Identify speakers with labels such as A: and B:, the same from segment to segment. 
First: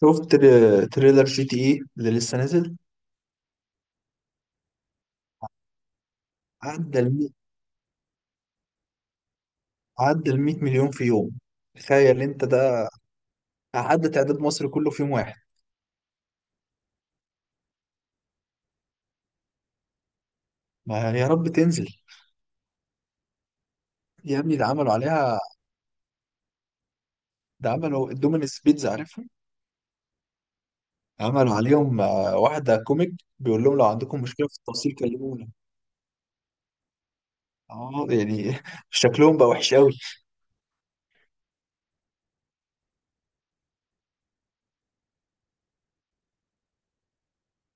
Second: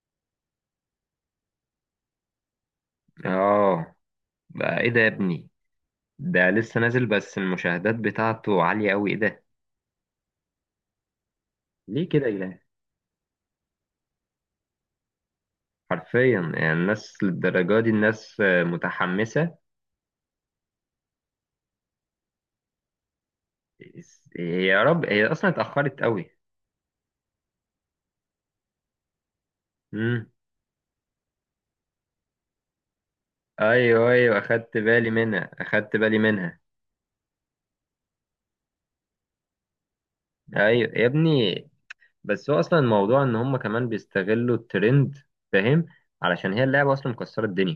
A: شفت تريلر جي تي ايه اللي لسه نازل.
B: اه. بقى ايه ده يا ابني؟ ده لسه
A: عدى
B: نازل،
A: ال
B: بس المشاهدات بتاعته عالية قوي. ايه ده؟
A: عدى ال 100 مليون في يوم.
B: ليه
A: تخيل
B: كده يا
A: انت
B: جدعان؟
A: ده، عدى تعداد مصر كله في يوم واحد.
B: حرفيا، يعني الناس للدرجة دي الناس متحمسة.
A: ما يا رب تنزل. يا ابني ده
B: هي يا
A: عملوا
B: رب، هي
A: عليها.
B: اصلا اتأخرت قوي.
A: ده عملوا الدومينس بيتزا، عارفها؟
B: امم
A: عملوا عليهم واحدة كوميك، بيقول لهم لو
B: ايوه،
A: عندكم
B: ايوه،
A: مشكلة في
B: اخدت
A: التوصيل
B: بالي
A: كلمونا.
B: منها، اخدت بالي منها.
A: اه يعني شكلهم بقى وحش قوي.
B: ايوه يا ابني. بس هو اصلا الموضوع ان هم كمان بيستغلوا الترند، فاهم؟ علشان هي اللعبة اصلا مكسرة الدنيا.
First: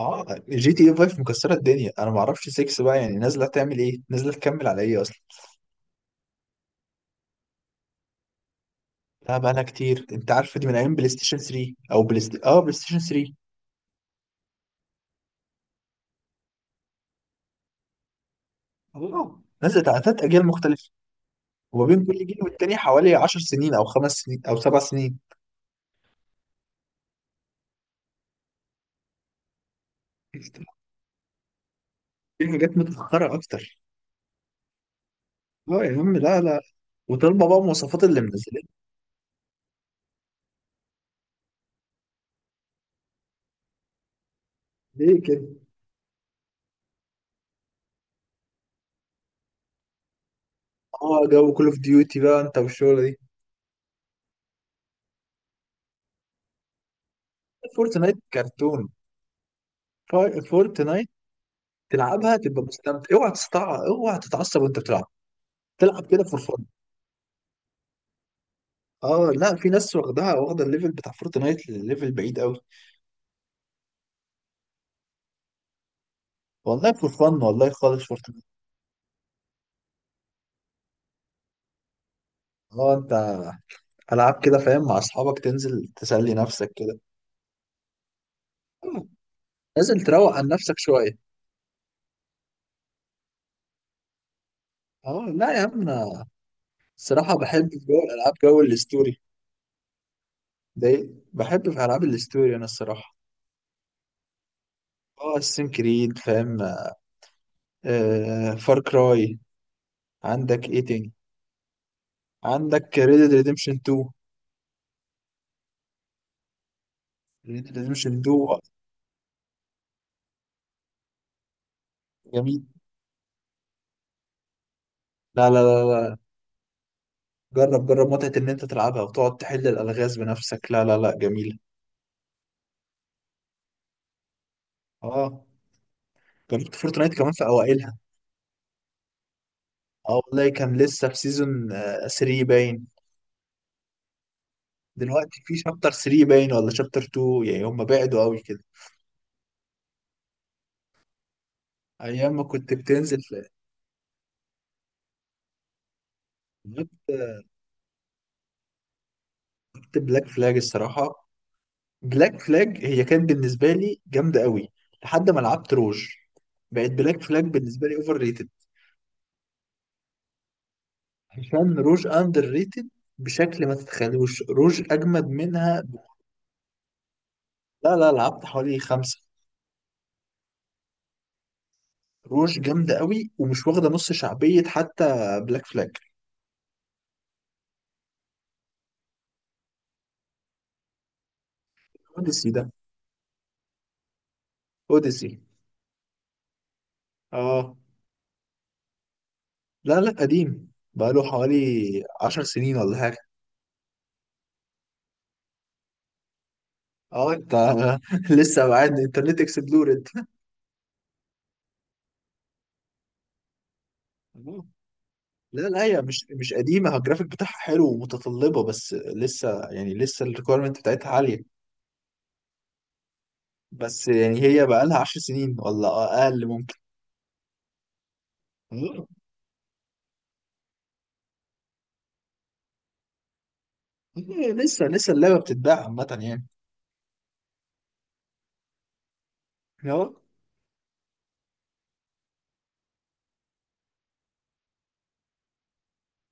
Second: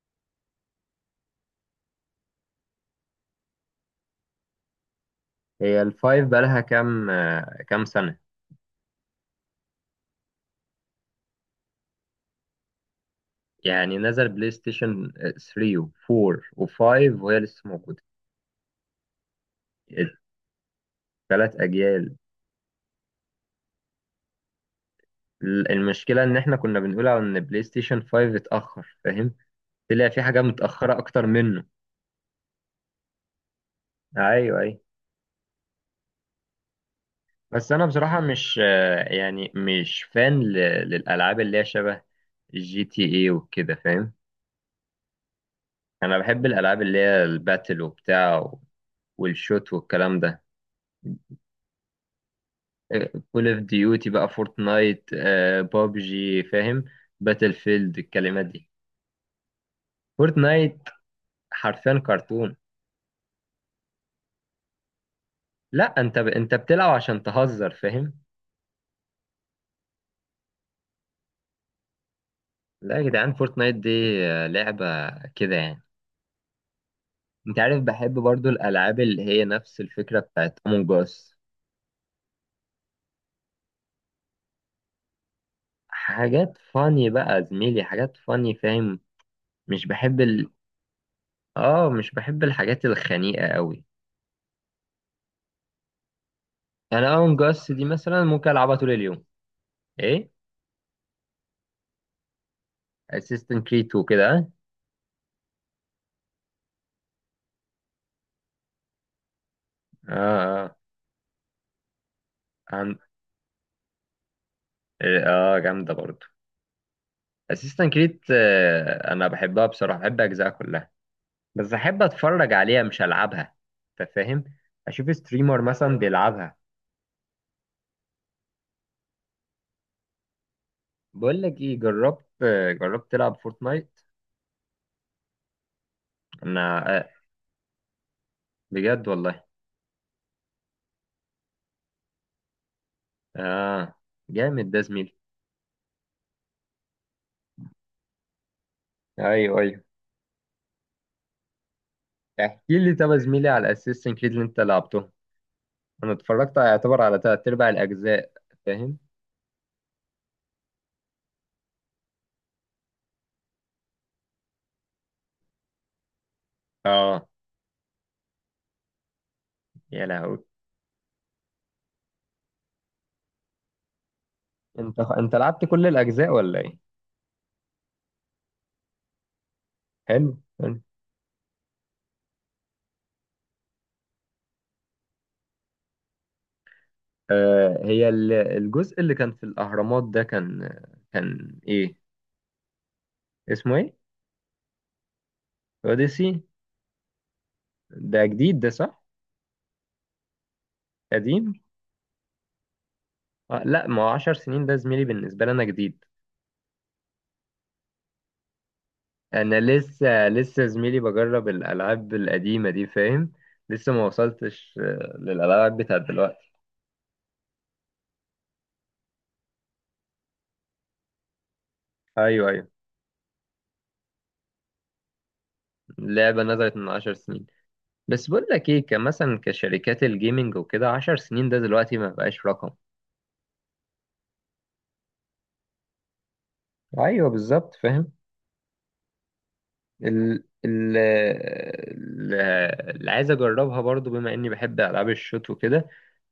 A: اه جي تي اي 5 مكسرة الدنيا، انا ما اعرفش 6 بقى يعني نازلة تعمل ايه، نازلة تكمل على ايه اصلا.
B: هي الفايف بقالها كام سنة؟
A: لا بقالها كتير، انت عارف دي من ايام بلاي ستيشن 3، او بلاي ستيشن 3.
B: يعني نزل بلاي ستيشن 3 و4 و5، وهي لسه موجودة.
A: اه نزلت على ثلاث اجيال مختلفه،
B: الثلاث
A: وبين
B: أجيال.
A: كل جيل والتاني حوالي 10 سنين او خمس سنين او سبع سنين.
B: المشكلة إن إحنا كنا بنقول على إن بلاي ستيشن 5 اتأخر، فاهم؟ طلع في حاجة متأخرة أكتر منه.
A: في حاجات متاخره اكتر.
B: أيوه، أيوه.
A: اه يا عم، لا لا. وطالبه بقى
B: بس أنا
A: مواصفات
B: بصراحة
A: اللي
B: مش
A: منزلين.
B: آه، يعني مش فان للألعاب اللي هي شبه جي تي إيه وكده، فاهم؟
A: ليه كده؟
B: أنا بحب الألعاب اللي هي الباتل وبتاع، والشوت والكلام ده.
A: اه جو كول اوف ديوتي بقى انت والشغله دي.
B: كول اوف ديوتي بقى، فورتنايت، بابجي، فاهم؟ باتل فيلد،
A: فورتنايت
B: الكلمات دي.
A: كرتون.
B: فورتنايت
A: فورتنايت.
B: حرفيا
A: تلعبها
B: كرتون.
A: تبقى مستمتع، اوعى تستع اوعى تتعصب وانت بتلعب.
B: لا،
A: تلعب
B: انت
A: كده فور
B: انت
A: فن.
B: بتلعب عشان تهزر، فاهم؟
A: اه لا، في ناس واخدها واخده الليفل بتاع فورتنايت لليفل بعيد قوي.
B: لا يا جدعان، فورتنايت دي لعبة كده يعني.
A: والله فور فن
B: انت
A: والله
B: عارف،
A: خالص
B: بحب
A: فورتنايت.
B: برضو الالعاب اللي هي نفس الفكرة بتاعت امونج اس.
A: اه انت، العاب كده فاهم، مع اصحابك تنزل تسلي
B: حاجات
A: نفسك كده.
B: فاني بقى يا زميلي، حاجات فاني، فاهم؟
A: آه،
B: مش
A: نازل
B: بحب
A: تروق عن
B: ال...
A: نفسك شويه.
B: اه، مش بحب الحاجات الخنيقة قوي.
A: اه لا يا عم انا.
B: انا
A: الصراحه
B: امونج
A: بحب
B: اس
A: في
B: دي
A: جو
B: مثلا
A: الالعاب،
B: ممكن
A: جو
B: العبها طول
A: الستوري.
B: اليوم. ايه؟
A: ده بحب في العاب الستوري انا الصراحه.
B: اسيستنت كريد وكده.
A: اه السين كريد فاهم. آه فار كراي.
B: اه،
A: عندك
B: اه.
A: ايه تاني؟
B: عن...
A: عندك ريد ديد ريديمشن 2.
B: اه، جامده برضو.
A: ريد ديد
B: اسيستنت كريد،
A: ريديمشن 2.
B: انا بحبها بصراحه، بحب اجزاء كلها. بس احب اتفرج
A: جميل.
B: عليها مش العبها، انت فاهم؟ اشوف
A: لا
B: ستريمر
A: لا لا
B: مثلا
A: لا،
B: بيلعبها.
A: جرب، جرب متعه ان انت تلعبها وتقعد تحل الالغاز بنفسك. لا لا لا،
B: بقول
A: جميله.
B: لك ايه، جربت تلعب فورتنايت؟
A: اه جربت
B: انا
A: فورتنايت كمان في اوائلها.
B: بجد والله.
A: اه والله كان لسه في سيزون 3 باين.
B: اه، جامد ده زميلي.
A: دلوقتي في شابتر 3 باين ولا شابتر 2، يعني هم بعدوا قوي كده.
B: ايوه، ايوه.
A: ايام ما كنت
B: احكي لي طب يا
A: بتنزل
B: زميلي
A: في...
B: على اسيستنت كريد اللي انت لعبته. انا اتفرجت يعتبر على تلات ارباع الاجزاء، فاهم؟
A: كنت بلاك فلاج الصراحه. بلاك فلاج هي كانت بالنسبه لي جامده قوي لحد ما لعبت روج. بقت بلاك
B: اه،
A: فلاج بالنسبه لي اوفر ريتد،
B: يا لهوي.
A: عشان روج اندر ريتد بشكل ما تتخيلوش. روج
B: انت
A: اجمد
B: انت لعبت
A: منها
B: كل الاجزاء ولا ايه؟
A: لا لا، لعبت حوالي خمسه.
B: حلو، حلو.
A: روج جامده قوي ومش واخده نص شعبيه حتى بلاك فلاج.
B: آه، هي الجزء اللي كان في الأهرامات ده كان إيه؟
A: اوديسي ده.
B: اسمه إيه؟
A: اوديسي.
B: أوديسي.
A: اه.
B: ده جديد ده، صح؟
A: لا لا، قديم بقاله
B: قديم.
A: حوالي عشر سنين ولا حاجة.
B: آه، لا، ما هو عشر سنين ده زميلي، بالنسبة لي أنا جديد.
A: اه انت لسه بعد انترنت
B: أنا
A: اكسبلور انت.
B: لسه، لسه زميلي بجرب الألعاب القديمة دي، فاهم؟ لسه ما
A: آه.
B: وصلتش
A: لا
B: للألعاب
A: لا،
B: بتاعت
A: هي مش
B: دلوقتي.
A: مش قديمة، هو الجرافيك بتاعها حلو ومتطلبة، بس لسه يعني لسه الريكويرمنت بتاعتها عالية.
B: أيوه، أيوه.
A: بس يعني هي بقالها عشر سنين ولا
B: اللعبة
A: أقل ممكن.
B: نزلت من عشر سنين. بس بقول لك إيه،
A: آه.
B: كمثلا كشركات الجيمنج وكده، عشر سنين ده دلوقتي ما بقاش رقم.
A: آه، لسه لسه اللعبة بتتباع عامة يعني.
B: أيوه، بالظبط، فاهم؟
A: اه.
B: ال ال ال- اللي عايز اجربها برضو بما اني بحب العاب الشوت وكده،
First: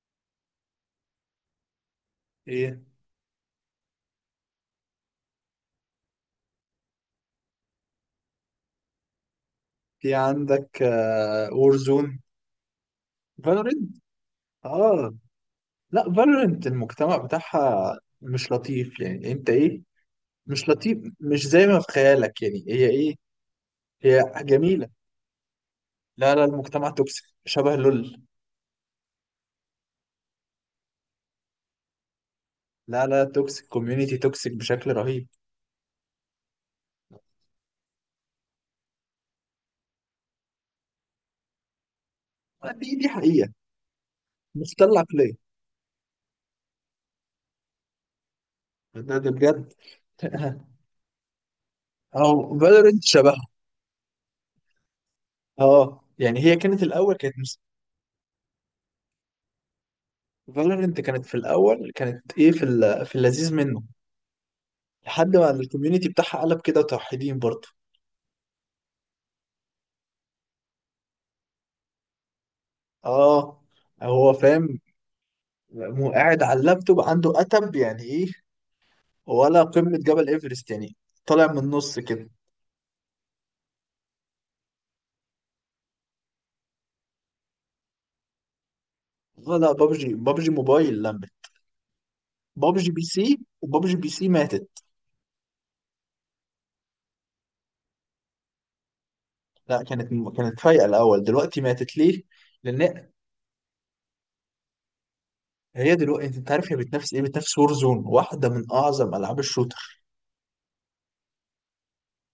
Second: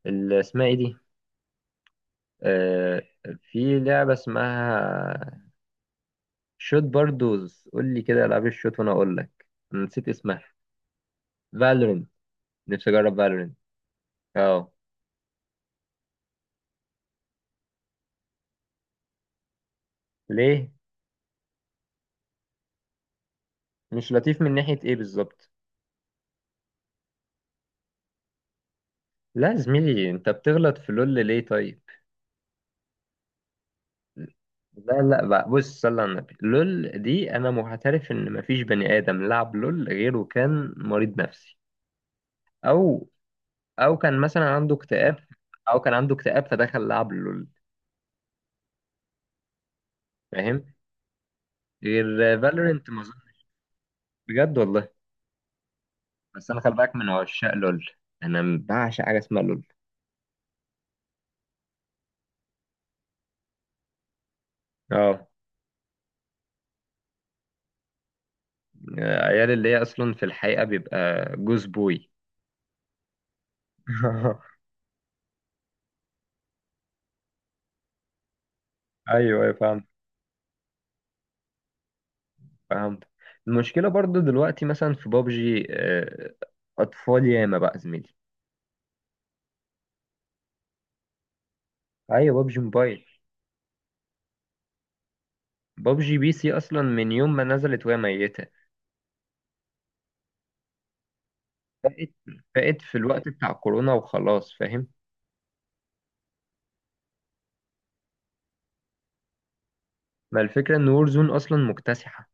B: اللي اسمها ايه دي؟
A: ايه؟
B: آه. في لعبة اسمها، شوت باردوز قول لي كده العاب الشوت وانا اقول لك. أنا نسيت
A: في
B: اسمها.
A: عندك
B: فالورنت.
A: وورزون.
B: نفسي اجرب فالورنت.
A: فالورنت. اه
B: اه.
A: Warzone. Valorant. لا فالورنت المجتمع بتاعها مش لطيف يعني، انت ايه؟ مش
B: ليه؟
A: لطيف، مش زي ما في خيالك يعني، هي ايه؟
B: مش
A: هي
B: لطيف من ناحية
A: جميلة.
B: ايه بالظبط؟
A: لا لا، المجتمع توكسيك شبه لول.
B: لا يا زميلي، انت بتغلط في لول، ليه طيب؟
A: لا لا، توكسيك كوميونيتي توكسيك بشكل
B: لا، لا،
A: رهيب.
B: بقى بص، صلى على النبي، لول دي انا معترف ان مفيش بني ادم لعب لول غيره كان مريض نفسي.
A: دي
B: او،
A: دي حقيقة.
B: او كان مثلا عنده
A: مختل
B: اكتئاب،
A: العقلية.
B: او كان عنده اكتئاب فدخل لعب لول.
A: ده بجد.
B: فاهم؟ غير
A: اه
B: فالورنت ما
A: فالورنت
B: أظن-
A: شبهها.
B: بجد والله.
A: اه يعني
B: بس
A: هي
B: انا خلي
A: كانت
B: بالك من
A: الاول كانت.
B: عشاق لول، انا بعشق حاجه اسمها لول.
A: فالورنت كانت في الاول كانت ايه، في في اللذيذ منه،
B: اه.
A: لحد ما الكوميونيتي بتاعها قلب كده توحيدين برضه.
B: عيال اللي هي اصلا في الحقيقه بيبقى، جوز بوي.
A: اه. هو فاهم. مو قاعد على اللابتوب عنده اتب يعني ايه؟
B: ايوه، ايوه،
A: ولا
B: فهمت،
A: قمة جبل ايفرست يعني. طالع من النص كده.
B: فهمت. المشكله برضو دلوقتي مثلا في بابجي، اطفال ياما بقى زميلي.
A: ولا بابجي، بابجي موبايل لمت.
B: ايوه، بابجي
A: بابجي بي
B: موبايل.
A: سي، وبابجي بي سي ماتت.
B: بابجي بي سي اصلا من يوم ما نزلت وهي ميته.
A: لا كانت فايقة الأول، دلوقتي ماتت
B: فقت
A: ليه؟
B: فقت في
A: لأن
B: الوقت بتاع كورونا وخلاص، فاهم؟
A: هي دلوقتي أنت عارف هي بتنافس إيه؟ بتنافس زون، واحدة من أعظم ألعاب الشوتر.
B: ما الفكرة ان وورزون اصلا مكتسحة.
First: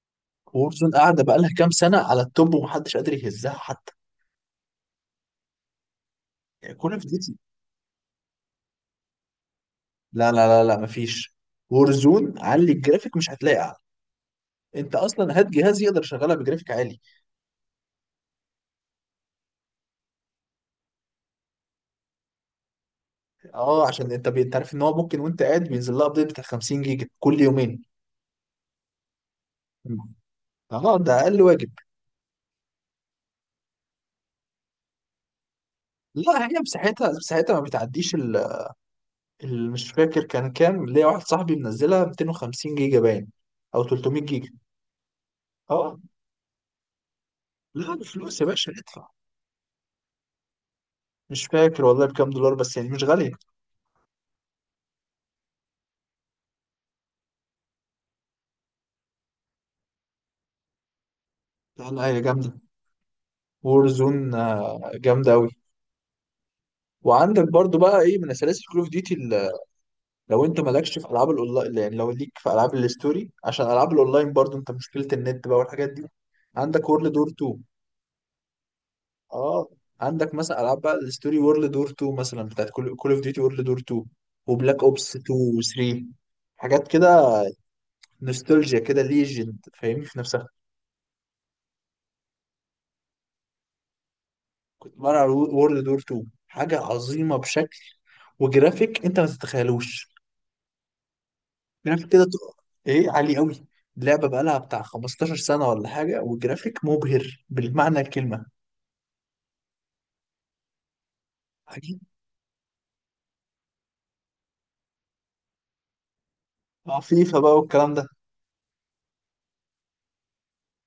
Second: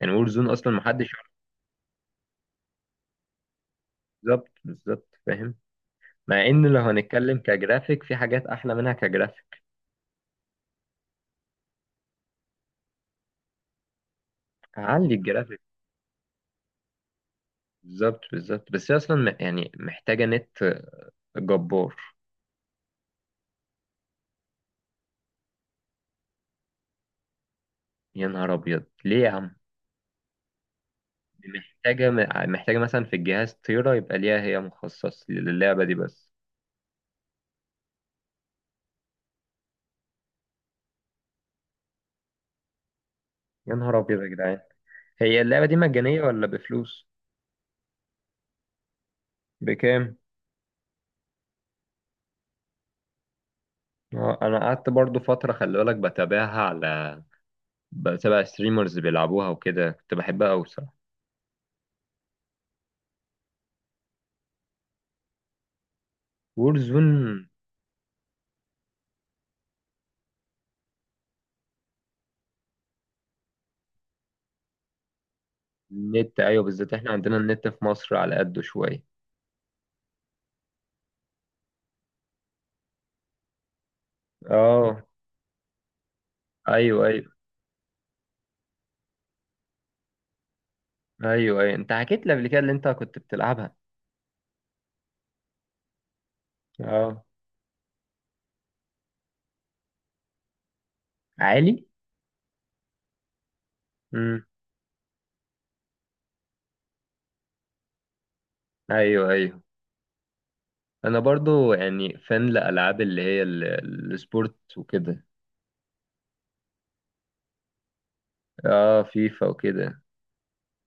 B: يعني وورزون اصلا
A: زون
B: محدش
A: قاعدة
B: يعرف.
A: بقالها كام سنة على التوب ومحدش قادر يهزها حتى.
B: بالظبط، بالظبط، فاهم؟ مع ان
A: يعني
B: لو
A: كول أوف ديوتي.
B: هنتكلم كجرافيك في حاجات احلى منها كجرافيك.
A: لا لا لا لا، مفيش. زون علي الجرافيك مش هتلاقي أعلى. أنت
B: هعلي
A: أصلا هات
B: الجرافيك.
A: جهاز يقدر يشغلها بجرافيك عالي.
B: بالظبط، بالظبط، بس هي اصلا يعني محتاجة نت جبار.
A: اه عشان انت انت عارف ان هو ممكن وانت قاعد بينزل لها ابديت بتاع 50 جيجا كل يومين.
B: يا نهار ابيض، ليه يا عم؟
A: مم. اه ده اقل
B: دي
A: واجب.
B: محتاجة محتاجة مثلا في الجهاز طيارة يبقى ليها هي مخصص للعبة دي بس.
A: لا هي مساحتها، مساحتها ما بتعديش ال، مش فاكر كان كام، ليا واحد صاحبي منزلها 250 جيجا باين،
B: يا
A: او
B: نهار
A: 300
B: ابيض يا
A: جيجا.
B: جدعان. هي اللعبة دي
A: اه.
B: مجانية ولا بفلوس؟
A: لا بفلوس يا باشا، ادفع.
B: بكام؟
A: مش فاكر والله بكام دولار، بس يعني مش غالية.
B: انا قعدت برضو فترة، خلي بالك، بتابعها على، بتابع ستريمرز بيلعبوها وكده، كنت بحبها قوي بصراحة.
A: لا لا هي جامدة. وور زون جامدة أوي.
B: وورزون.
A: وعندك برضو بقى إيه من سلاسل كول أوف ديوتي، لو انت مالكش في العاب الاونلاين يعني، لو ليك في العاب الستوري، عشان العاب الاونلاين برضو انت مشكله النت بقى والحاجات دي.
B: النت، ايوه،
A: عندك
B: بالذات احنا
A: وورلد دور
B: عندنا
A: 2.
B: النت في مصر على قده شوية.
A: اه. عندك مثلا العاب بقى الستوري، وورلد دور 2 مثلا بتاعت كول اوف ديوتي، وورلد دور 2، وبلاك
B: اه.
A: اوبس 2 و3، حاجات
B: ايوه،
A: كده.
B: ايوه.
A: نوستالجيا كده، ليجند، فاهمني في نفسها.
B: ايوه، ايوه، انت حكيت لي قبل كده اللي انت كنت بتلعبها.
A: كنت بلعب وورلد دور 2، حاجه
B: اه.
A: عظيمه بشكل. وجرافيك انت ما تتخيلوش.
B: عالي.
A: جرافيك كده ايه عالي قوي. اللعبه بقى
B: امم.
A: لها بتاع 15 سنه ولا حاجه، والجرافيك مبهر بالمعنى الكلمه.
B: ايوه، ايوه. انا برضو
A: عجيب.
B: يعني فان لالعاب اللي هي السبورت وكده.
A: اه فيفا بقى والكلام ده.
B: اه، فيفا وكده.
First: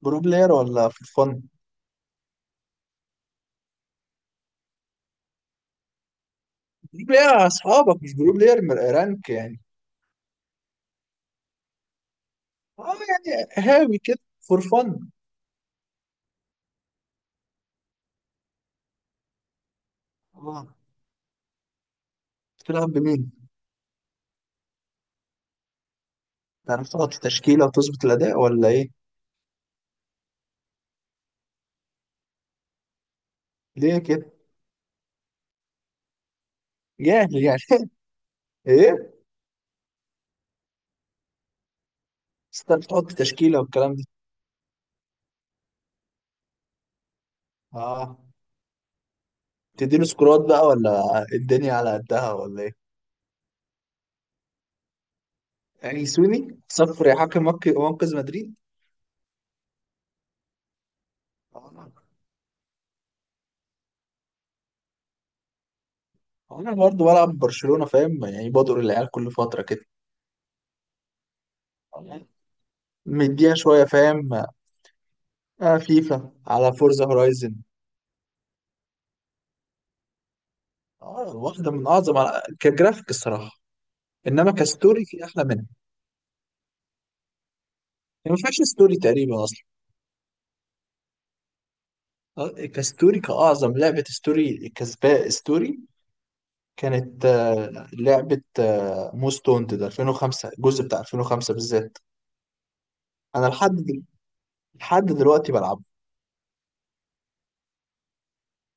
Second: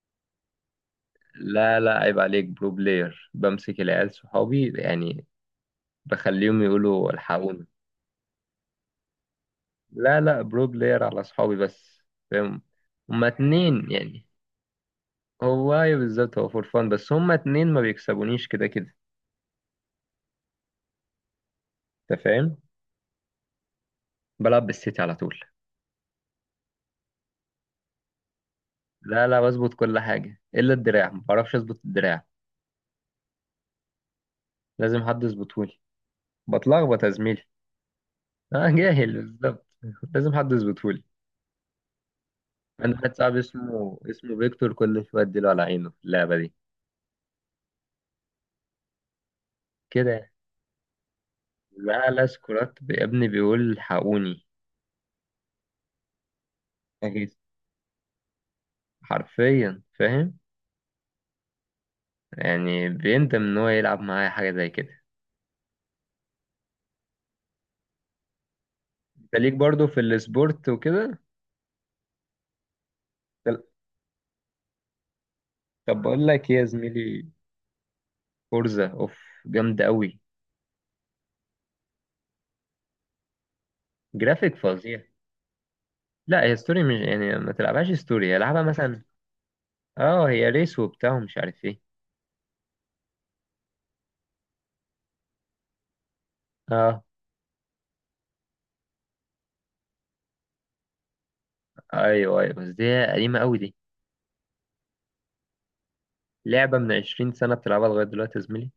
A: برو بلاير ولا فور فن؟
B: لا، لا، عيب عليك، برو بلاير بمسك العيال صحابي يعني، بخليهم
A: برو
B: يقولوا
A: بلاير على
B: الحقوني.
A: اصحابك مش برو بلاير من رانك يعني.
B: لا، لا، برو بلاير على اصحابي بس، فاهم؟
A: اه
B: هما
A: يعني
B: اتنين
A: هاوي كده،
B: يعني.
A: فور فن.
B: هو ايوه، بالظبط، هو فور فان، بس هما اتنين ما بيكسبونيش كده كده،
A: اه.
B: انت فاهم.
A: بتلعب بمين؟
B: بلعب بالسيتي على طول.
A: تعرف تحط تشكيله وتظبط الاداء ولا ايه؟
B: لا، لا، بظبط كل حاجه الا الدراع، ما بعرفش اظبط الدراع.
A: ليه كده؟
B: لازم حد يظبطهولي، بتلخبط يا
A: جاهل
B: زميلي.
A: يعني.
B: اه،
A: ايه؟
B: جاهل، بالظبط. لازم حد يظبطهولي.
A: بس تعرف
B: عندي
A: تحط
B: واحد صاحبي
A: تشكيله والكلام
B: اسمه
A: ده.
B: اسمه فيكتور، كل شويه اديله على عينه في اللعبه دي.
A: اه. تديله
B: كده يعني.
A: سكورات بقى ولا الدنيا على
B: لا، لا،
A: قدها ولا إيه؟
B: سكرات يا ابني، بيقول الحقوني.
A: أليسوني صفر يا حكم، منقذ منقذ مدريد.
B: حرفيا، فاهم؟
A: آه.
B: يعني بيندم ان هو يلعب معايا حاجه زي كده.
A: انا برضه بلعب برشلونة فاهم، يعني بدور العيال كل
B: انت ليك
A: فترة كده.
B: برضو في السبورت وكده؟
A: آه. مديها
B: طب،
A: شوية فاهم. آه
B: طب بقول
A: فيفا
B: لك ايه يا
A: على فورزا
B: زميلي،
A: هورايزن.
B: فورزا اوف جامده قوي.
A: اه واحدة من أعظم على... كجرافيك الصراحة. إنما
B: جرافيك فظيع.
A: كستوري في أحلى منها.
B: لا، هي ستوري مش يعني ما تلعبهاش
A: يعني ما
B: ستوري،
A: فيهاش
B: العبها
A: ستوري
B: مثلا.
A: تقريبا أصلا.
B: اه، هي ريس وبتاع ومش عارف ايه.
A: كستوري كأعظم لعبة ستوري كسباء ستوري،
B: اه.
A: كانت لعبة موست وانتد 2005، الجزء بتاع 2005 بالذات.
B: ايوه، ايوه، بس دي قديمه
A: أنا
B: قوي دي.
A: لحد دلوقتي بلعبه.
B: لعبه من 20 سنه بتلعبها لغايه دلوقتي يا زميلي؟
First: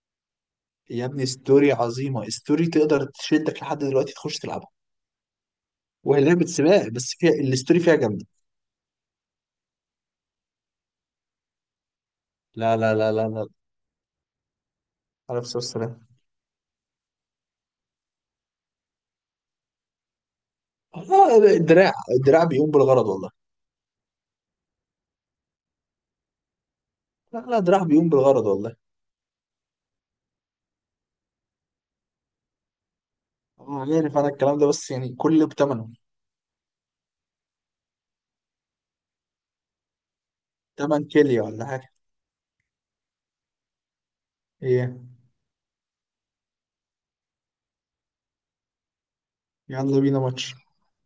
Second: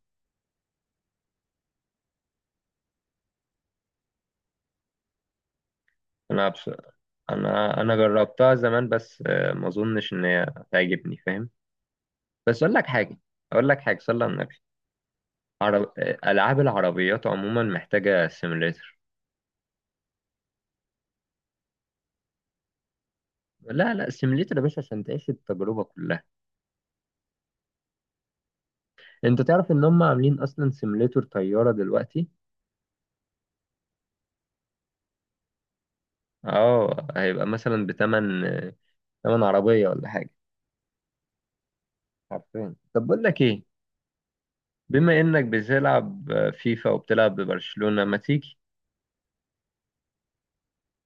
A: يا ابني ستوري عظيمه، ستوري تقدر تشدك لحد دلوقتي تخش تلعبها، وهي لعبه
B: انا بص...
A: سباق بس فيها الستوري
B: انا
A: فيها
B: انا
A: جامده.
B: جربتها زمان، بس ما اظنش ان هي تعجبني، فاهم؟ بس اقول
A: لا
B: لك
A: لا لا
B: حاجه،
A: لا لا.
B: اقول لك حاجه، صلى على النبي.
A: عليه الصلاه
B: عرب...
A: والسلام.
B: ألعاب العربيات عموما محتاجة سيميليتر.
A: الدراع، الدراع بيقوم بالغرض والله.
B: لا، لا، سيميليتر يا باشا عشان تعيش التجربة كلها.
A: لا لا دراع بيقوم بالغرض والله.
B: انت تعرف ان هم عاملين اصلا سيميليتر طيارة دلوقتي.
A: عارف انا الكلام ده، بس يعني كله بتمنه.
B: اه، هيبقى مثلا بتمن، تمن عربية ولا حاجة.
A: تمن كيليا ولا حاجه.
B: عارفين، طب بقول لك ايه،
A: ايه؟
B: بما انك بتلعب فيفا وبتلعب ببرشلونة، ما تيجي
A: يلا بينا ماتش.